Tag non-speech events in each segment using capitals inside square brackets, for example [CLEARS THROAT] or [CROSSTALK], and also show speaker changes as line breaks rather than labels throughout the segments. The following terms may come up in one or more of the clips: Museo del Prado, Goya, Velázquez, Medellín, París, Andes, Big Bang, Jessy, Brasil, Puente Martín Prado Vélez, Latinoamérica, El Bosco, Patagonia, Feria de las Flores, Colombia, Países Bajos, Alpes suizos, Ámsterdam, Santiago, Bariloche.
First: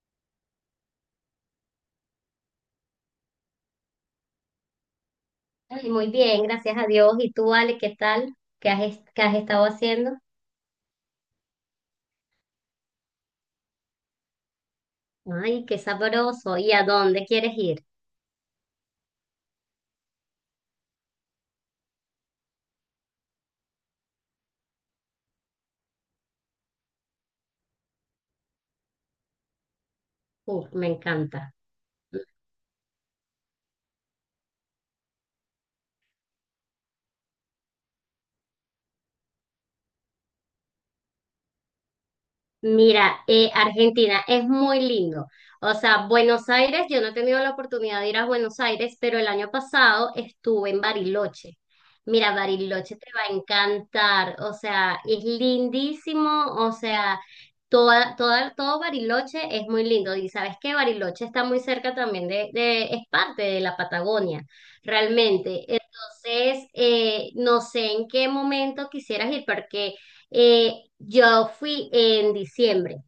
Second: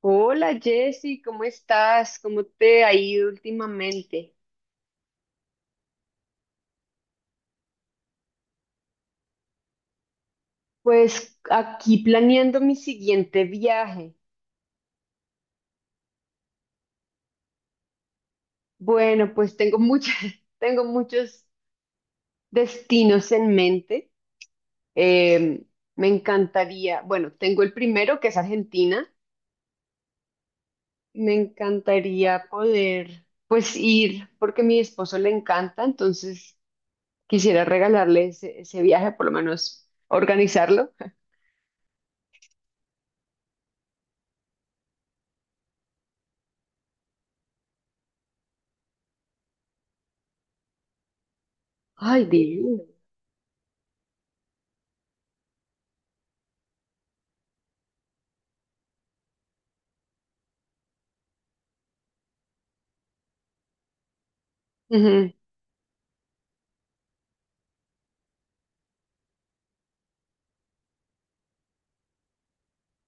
Hola Jessy, ¿cómo estás? ¿Cómo te ha ido últimamente?
Ay, muy bien, gracias a Dios. ¿Y tú, Ale, qué tal? ¿ qué has estado haciendo?
Pues aquí planeando mi siguiente viaje.
Ay, qué sabroso. ¿Y a dónde quieres ir?
Bueno, pues tengo muchas, [LAUGHS] tengo muchos destinos en mente. Em, Me encantaría, bueno, tengo el primero que es Argentina.
Me
Me
encanta.
encantaría poder, pues ir, porque a mi esposo le encanta, entonces quisiera regalarle ese viaje, por lo menos organizarlo. [LAUGHS]
Mira, Argentina es muy lindo. O sea, Buenos Aires, yo no he tenido la oportunidad de ir a Buenos Aires, pero el año pasado estuve en Bariloche.
Ay,
Mira,
divino.
Bariloche te va a encantar. O sea, es lindísimo. O sea, todo Bariloche es muy lindo. Y sabes que Bariloche está muy cerca también es parte de la Patagonia,
Ujú.
realmente. Entonces, no sé en qué momento quisieras ir, porque... Eh, yo fui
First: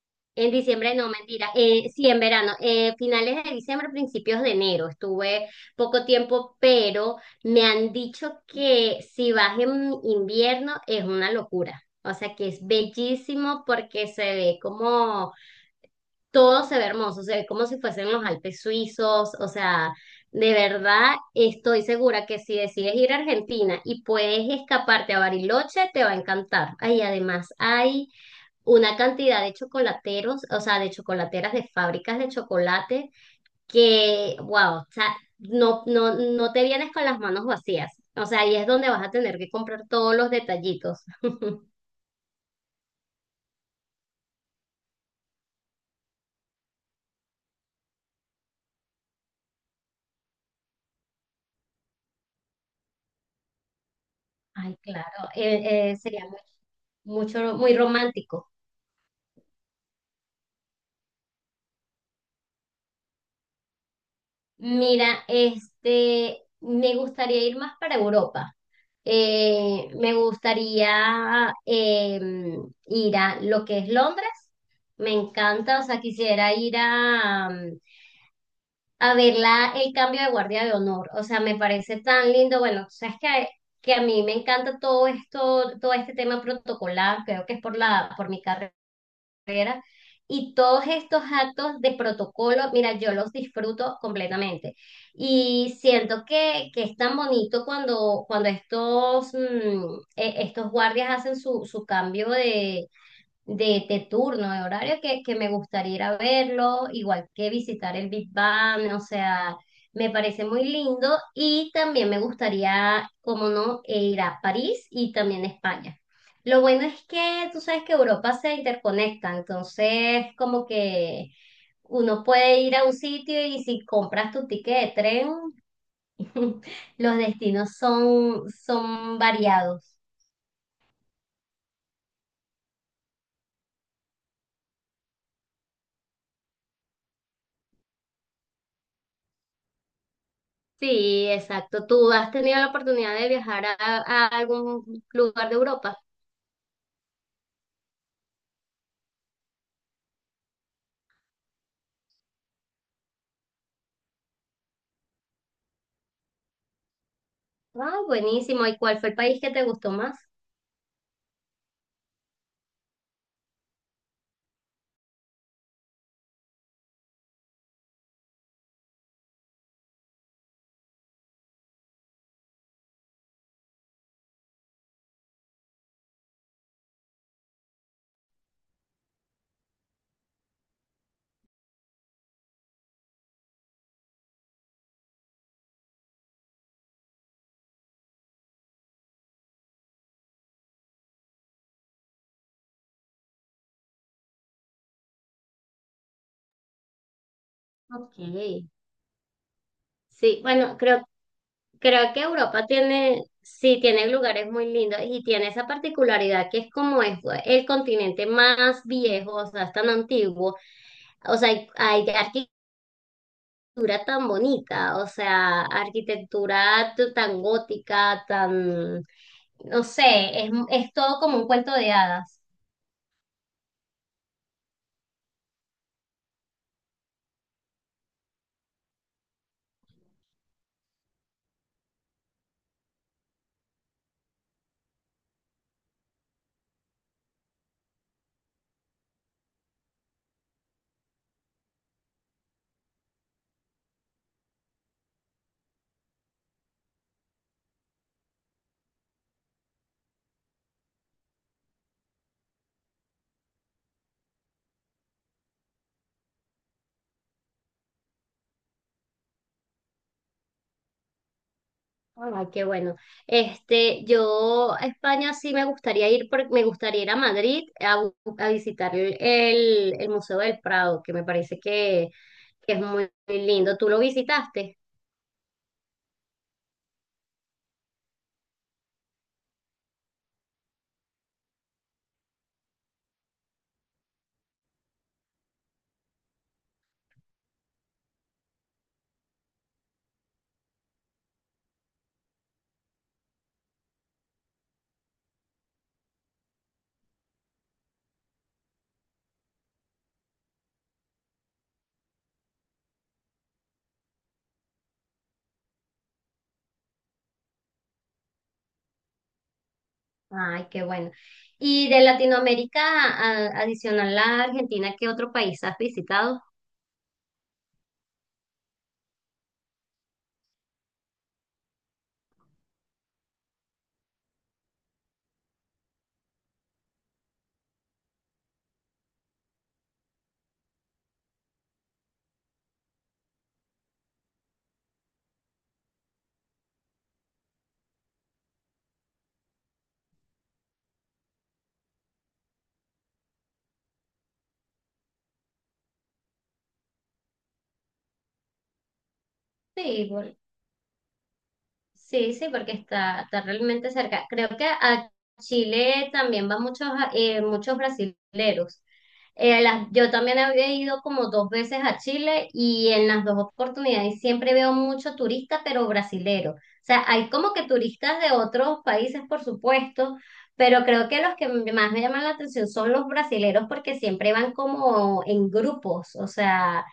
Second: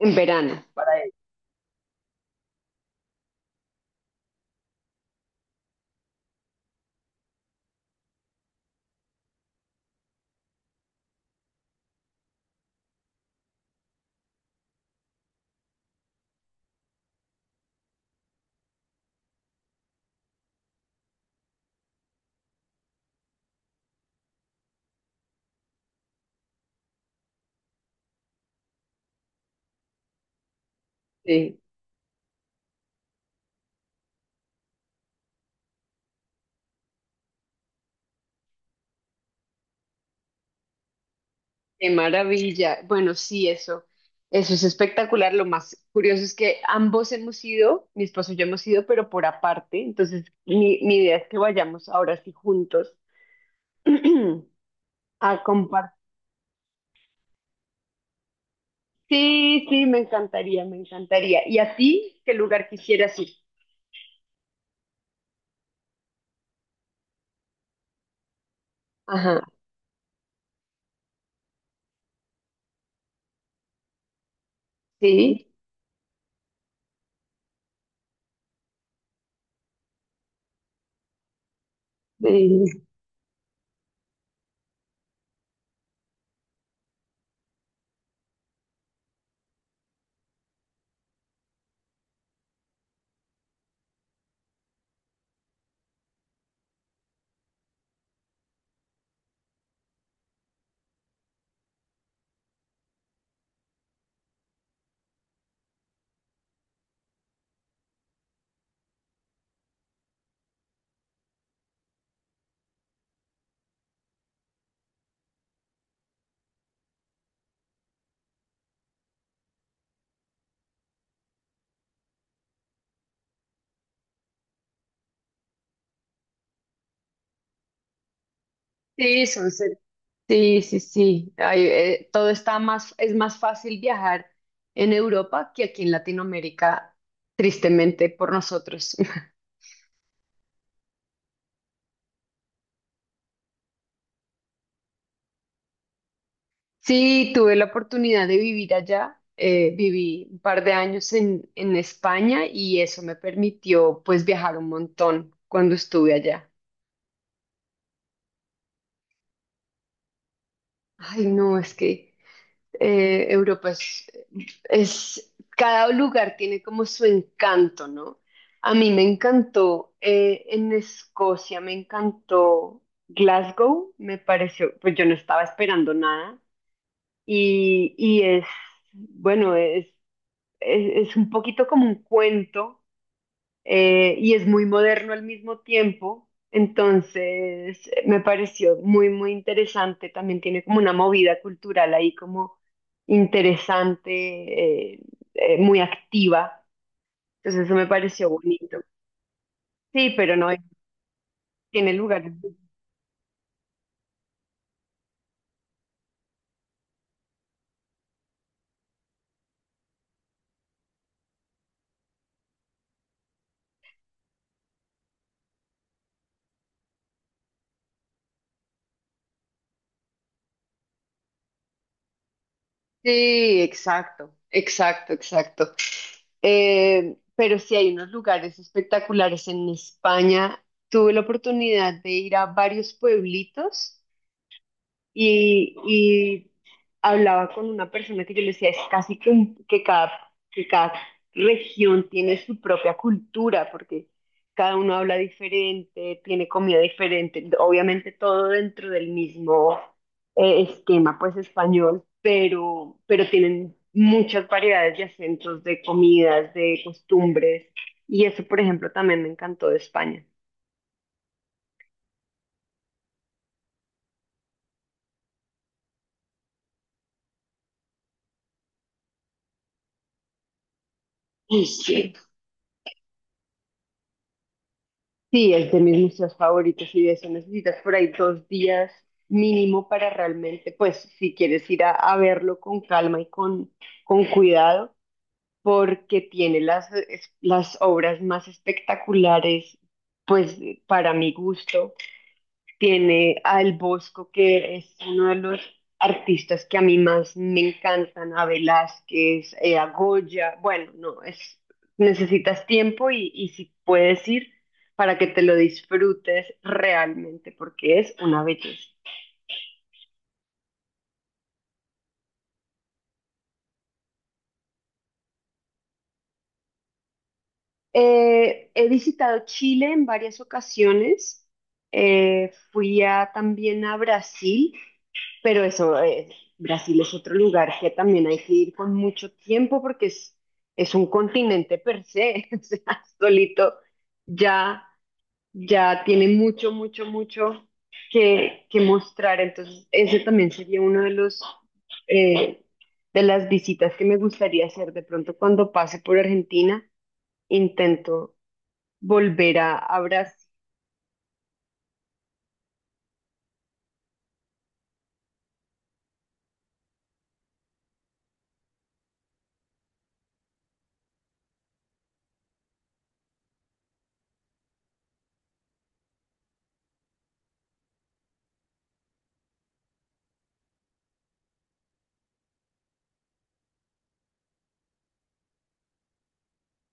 En
en
verano.
diciembre no, mentira, sí, en verano, finales de diciembre, principios de enero, estuve poco tiempo, pero me han dicho que si vas en invierno es una locura, o sea que es bellísimo porque se ve como todo se ve hermoso, se ve como si fuesen los Alpes suizos, o sea, de verdad estoy segura que si decides ir a Argentina y puedes escaparte a Bariloche, te va a encantar. Ahí además hay una cantidad de chocolateros, o sea, de chocolateras
Sí,
de fábricas de chocolate que, wow, o sea, no, no, no te vienes con las manos vacías. O sea, ahí es donde vas a tener que comprar todos los detallitos. [LAUGHS]
qué maravilla. Bueno, sí, eso es espectacular. Lo más curioso es que ambos hemos ido, mi esposo y yo hemos ido, pero por aparte. Entonces, mi idea es que vayamos ahora sí juntos. [CLEARS THROAT]
Ay, claro,
A compartir.
sería muy romántico.
Sí, sí, me encantaría, me encantaría. ¿Y a ti qué lugar quisieras ir?
Mira, este, me gustaría ir más para Europa.
Ajá,
Me gustaría ir a lo que es Londres. Me
sí,
encanta, o sea, quisiera ir a, a ver el cambio de guardia de honor. O sea, me parece tan lindo. Bueno,
sí,
tú sabes que a mí me encanta todo esto, todo este tema protocolar. Creo que es por la, por mi carrera y todos estos actos de protocolo, mira, yo los disfruto completamente. Y siento que es tan bonito cuando, cuando estos, estos guardias hacen su, su cambio de turno, de horario, que me gustaría ir a verlo, igual que visitar el Big Bang, o sea, me parece muy lindo y también me gustaría, como no, ir a París y también España. Lo bueno es que tú sabes que Europa se interconecta, entonces como que uno puede ir a un sitio y si compras tu ticket de tren, [LAUGHS] los destinos son, son
sí, son.
variados.
Sí, sí, sí. Ay, todo está más, es más fácil viajar en Europa que aquí en Latinoamérica, tristemente por nosotros. [LAUGHS]
Sí, exacto. ¿Tú has tenido la oportunidad de viajar a algún lugar de Europa?
Sí, tuve la oportunidad de vivir allá. Viví un par de años en España y eso me permitió pues viajar un montón cuando estuve allá.
Ah, buenísimo. ¿Y cuál fue el país que te gustó más?
Ay, no, es que Europa es, cada lugar tiene como su encanto, ¿no? A mí me encantó, en Escocia me encantó Glasgow, me pareció, pues yo no estaba esperando nada y, y es, bueno, es un poquito como un cuento, y es muy moderno al mismo tiempo. Entonces, me pareció muy, muy interesante. También tiene como una movida cultural ahí como interesante, muy activa. Entonces, eso me
Ok.
pareció bonito. Sí, pero
Sí,
no
bueno, creo,
tiene
creo que
lugar.
Europa tiene, sí, tiene lugares muy lindos y tiene esa particularidad que es como es el continente más viejo, o sea, es tan antiguo. O sea, hay arquitectura tan bonita, o sea, tan gótica, tan, no sé, es todo como un cuento de hadas.
Sí, exacto, exacto, exacto. Pero sí hay unos lugares espectaculares en España. Tuve la oportunidad de ir a varios pueblitos y hablaba con una persona que yo le decía, es casi que, que cada región tiene su propia cultura, porque cada uno habla diferente, tiene comida diferente, obviamente todo dentro del mismo esquema, pues español, pero tienen muchas variedades de acentos, de comidas, de costumbres, y eso, por ejemplo, también me encantó de España.
Ay, qué bueno. Este, yo a España sí me gustaría ir, porque me gustaría ir a Madrid a, a visitar el Museo del Prado, que me parece
Y sí.
que es muy, muy lindo. ¿Tú lo visitaste?
Sí, es de mis museos favoritos y de eso necesitas por ahí dos días mínimo para realmente, pues si quieres ir a verlo con calma y con cuidado, porque tiene las, las obras más espectaculares, pues para mi gusto, tiene a El Bosco, que es uno de los artistas que a mí más me encantan, a Velázquez, a Goya, bueno, no, es, necesitas tiempo y si puedes ir para que te lo disfrutes realmente, porque es una belleza.
Ay, qué bueno. Y de Latinoamérica, adicional a Argentina, ¿qué otro país has visitado?
He visitado Chile en varias ocasiones, fui también a Brasil. Pero eso, Brasil es otro lugar que también hay que ir con mucho tiempo porque es un continente per se, [LAUGHS] o sea, solito ya, ya tiene mucho, mucho, mucho que mostrar. Entonces, ese también sería uno de los, eh, de las visitas que me gustaría hacer. De pronto, cuando pase por Argentina, intento volver a
Sí,
Brasil.
sí, sí, porque está, está realmente cerca. Creo que a Chile también van muchos, muchos brasileros. Yo también había ido como dos veces a Chile y en las dos oportunidades siempre veo mucho turista, pero brasilero. O sea, hay como que turistas de otros países, por supuesto, pero creo que los que más me llaman la atención son los brasileros porque siempre van como en grupos, o sea,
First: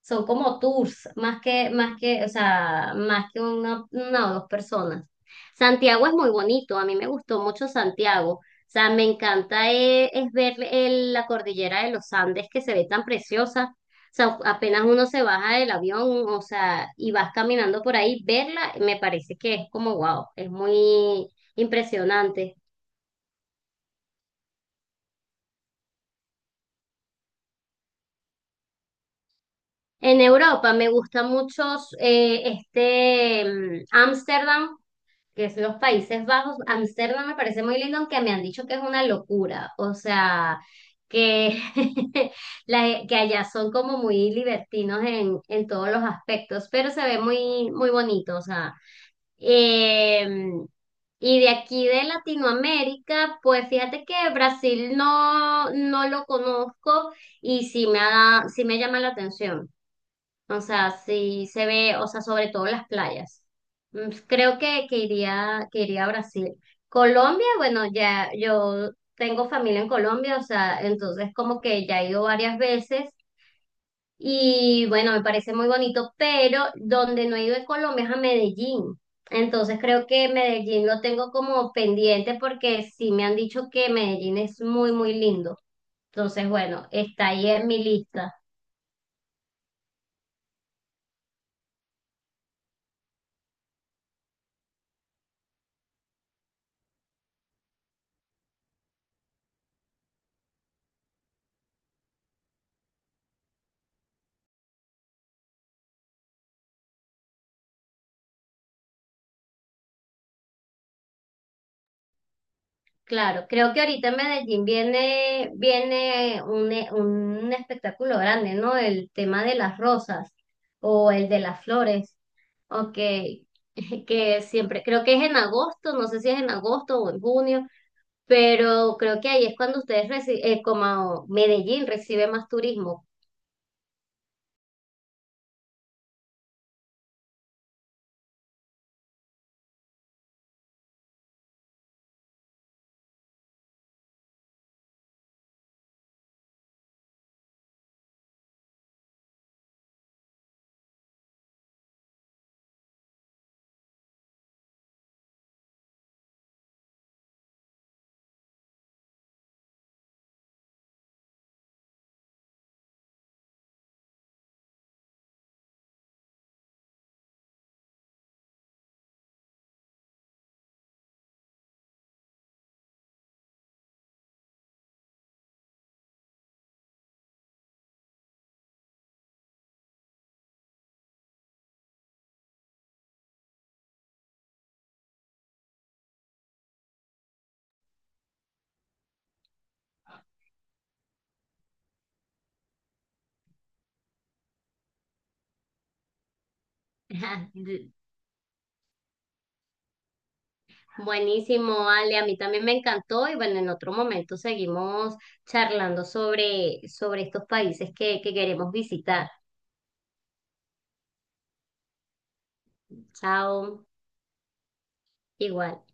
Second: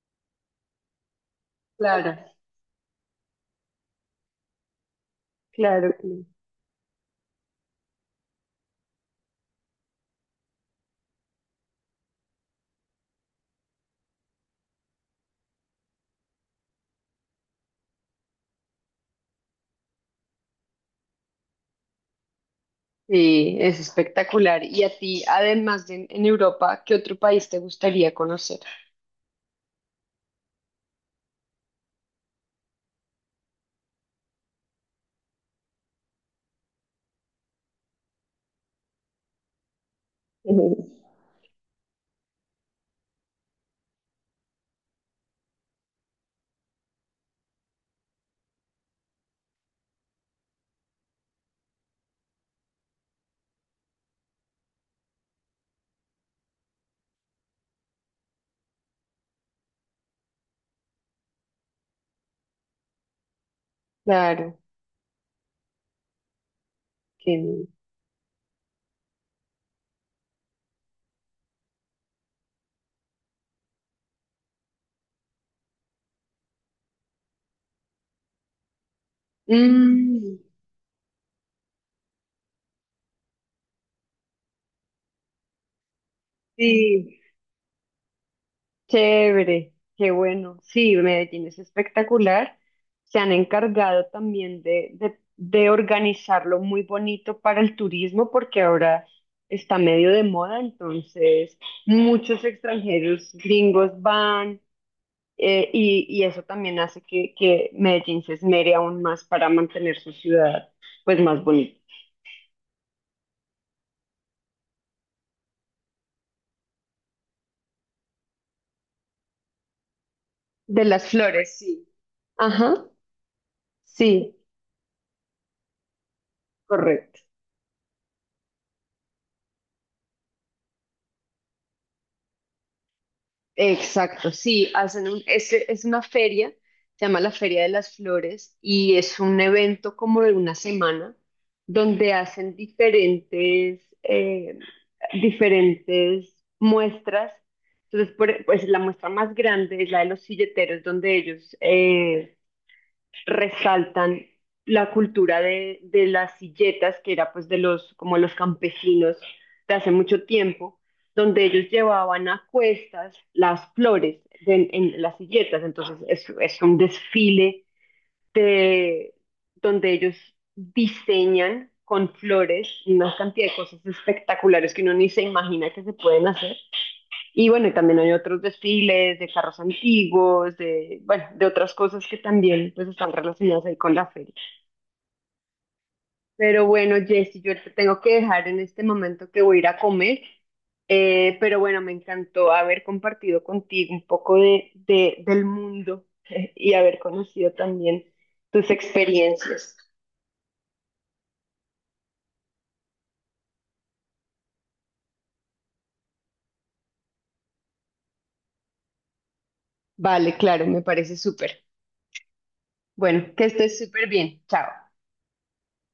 son como tours,
Claro,
o sea, más que una o dos personas.
claro.
Santiago es muy bonito, a mí me gustó mucho Santiago. O sea, me encanta ver la cordillera de los Andes que se ve tan preciosa. O sea, apenas uno se baja del avión, o sea, y vas caminando por ahí, verla, me parece que es como wow, es muy impresionante.
Sí, es espectacular. Y a ti, además de en Europa, ¿qué otro país te gustaría conocer?
En Europa me gusta mucho Ámsterdam, que es los Países Bajos. Ámsterdam me parece muy lindo, aunque me han dicho que es una locura. O sea,
[LAUGHS]
que, [LAUGHS] que allá son como muy libertinos en todos los aspectos, pero se ve muy, muy bonito. O sea, Em, y de aquí de Latinoamérica, pues fíjate que Brasil no, no lo conozco y sí me ha, sí me llama la atención. O sea, sí se ve, o sea, sobre todo las playas.
Claro,
Creo que iría a Brasil.
que
Colombia,
no.
bueno, ya yo tengo familia en Colombia, o sea, entonces como que ya he ido varias veces y bueno, me parece muy bonito, pero donde no he ido en Colombia es a Medellín. Entonces creo que
Mm,
Medellín lo tengo como pendiente porque sí me han dicho que Medellín es muy, muy lindo. Entonces, bueno,
sí,
está ahí en mi lista.
chévere, qué bueno. Sí, Medellín es espectacular. Se han encargado también de organizarlo muy bonito para el turismo porque ahora está medio de moda, entonces muchos extranjeros gringos van. Y, y eso también hace que Medellín se esmere aún más para mantener su ciudad pues más bonita.
Claro, creo que ahorita en Medellín viene, viene un espectáculo grande, ¿no? El tema de las rosas
De las
o el de
flores,
las
sí.
flores,
Ajá,
ok, [LAUGHS]
sí,
que siempre, creo que es en agosto, no sé si es en agosto o en
correcto.
junio, pero creo que ahí es cuando ustedes reciben, como Medellín recibe más turismo.
Exacto, sí, hacen un, es una feria, se llama la Feria de las Flores y es un evento como de una semana donde hacen diferentes, diferentes muestras. Entonces, pues la muestra más grande es la de los silleteros, donde ellos resaltan la cultura de las silletas, que era pues de los, como los campesinos de hace mucho tiempo, donde ellos llevaban a cuestas las flores en las silletas. Entonces es un desfile de, donde ellos diseñan con flores una cantidad de cosas espectaculares que uno ni se imagina que se pueden hacer. Y bueno, y también hay otros desfiles de carros antiguos, de, bueno, de otras cosas que también pues están relacionadas ahí con la feria. Pero bueno, Jessy, yo te tengo que dejar en este momento que voy a ir a comer. Pero bueno, me encantó haber compartido contigo un poco de, del mundo [LAUGHS] y haber
[LAUGHS] Ajá,
conocido también tus experiencias.
buenísimo, Ale, a mí también me encantó y bueno, en otro momento seguimos charlando sobre, sobre estos países que queremos visitar.
Vale, claro, me parece súper. Bueno, que estés
Chao,
súper bien. Chao.
igual.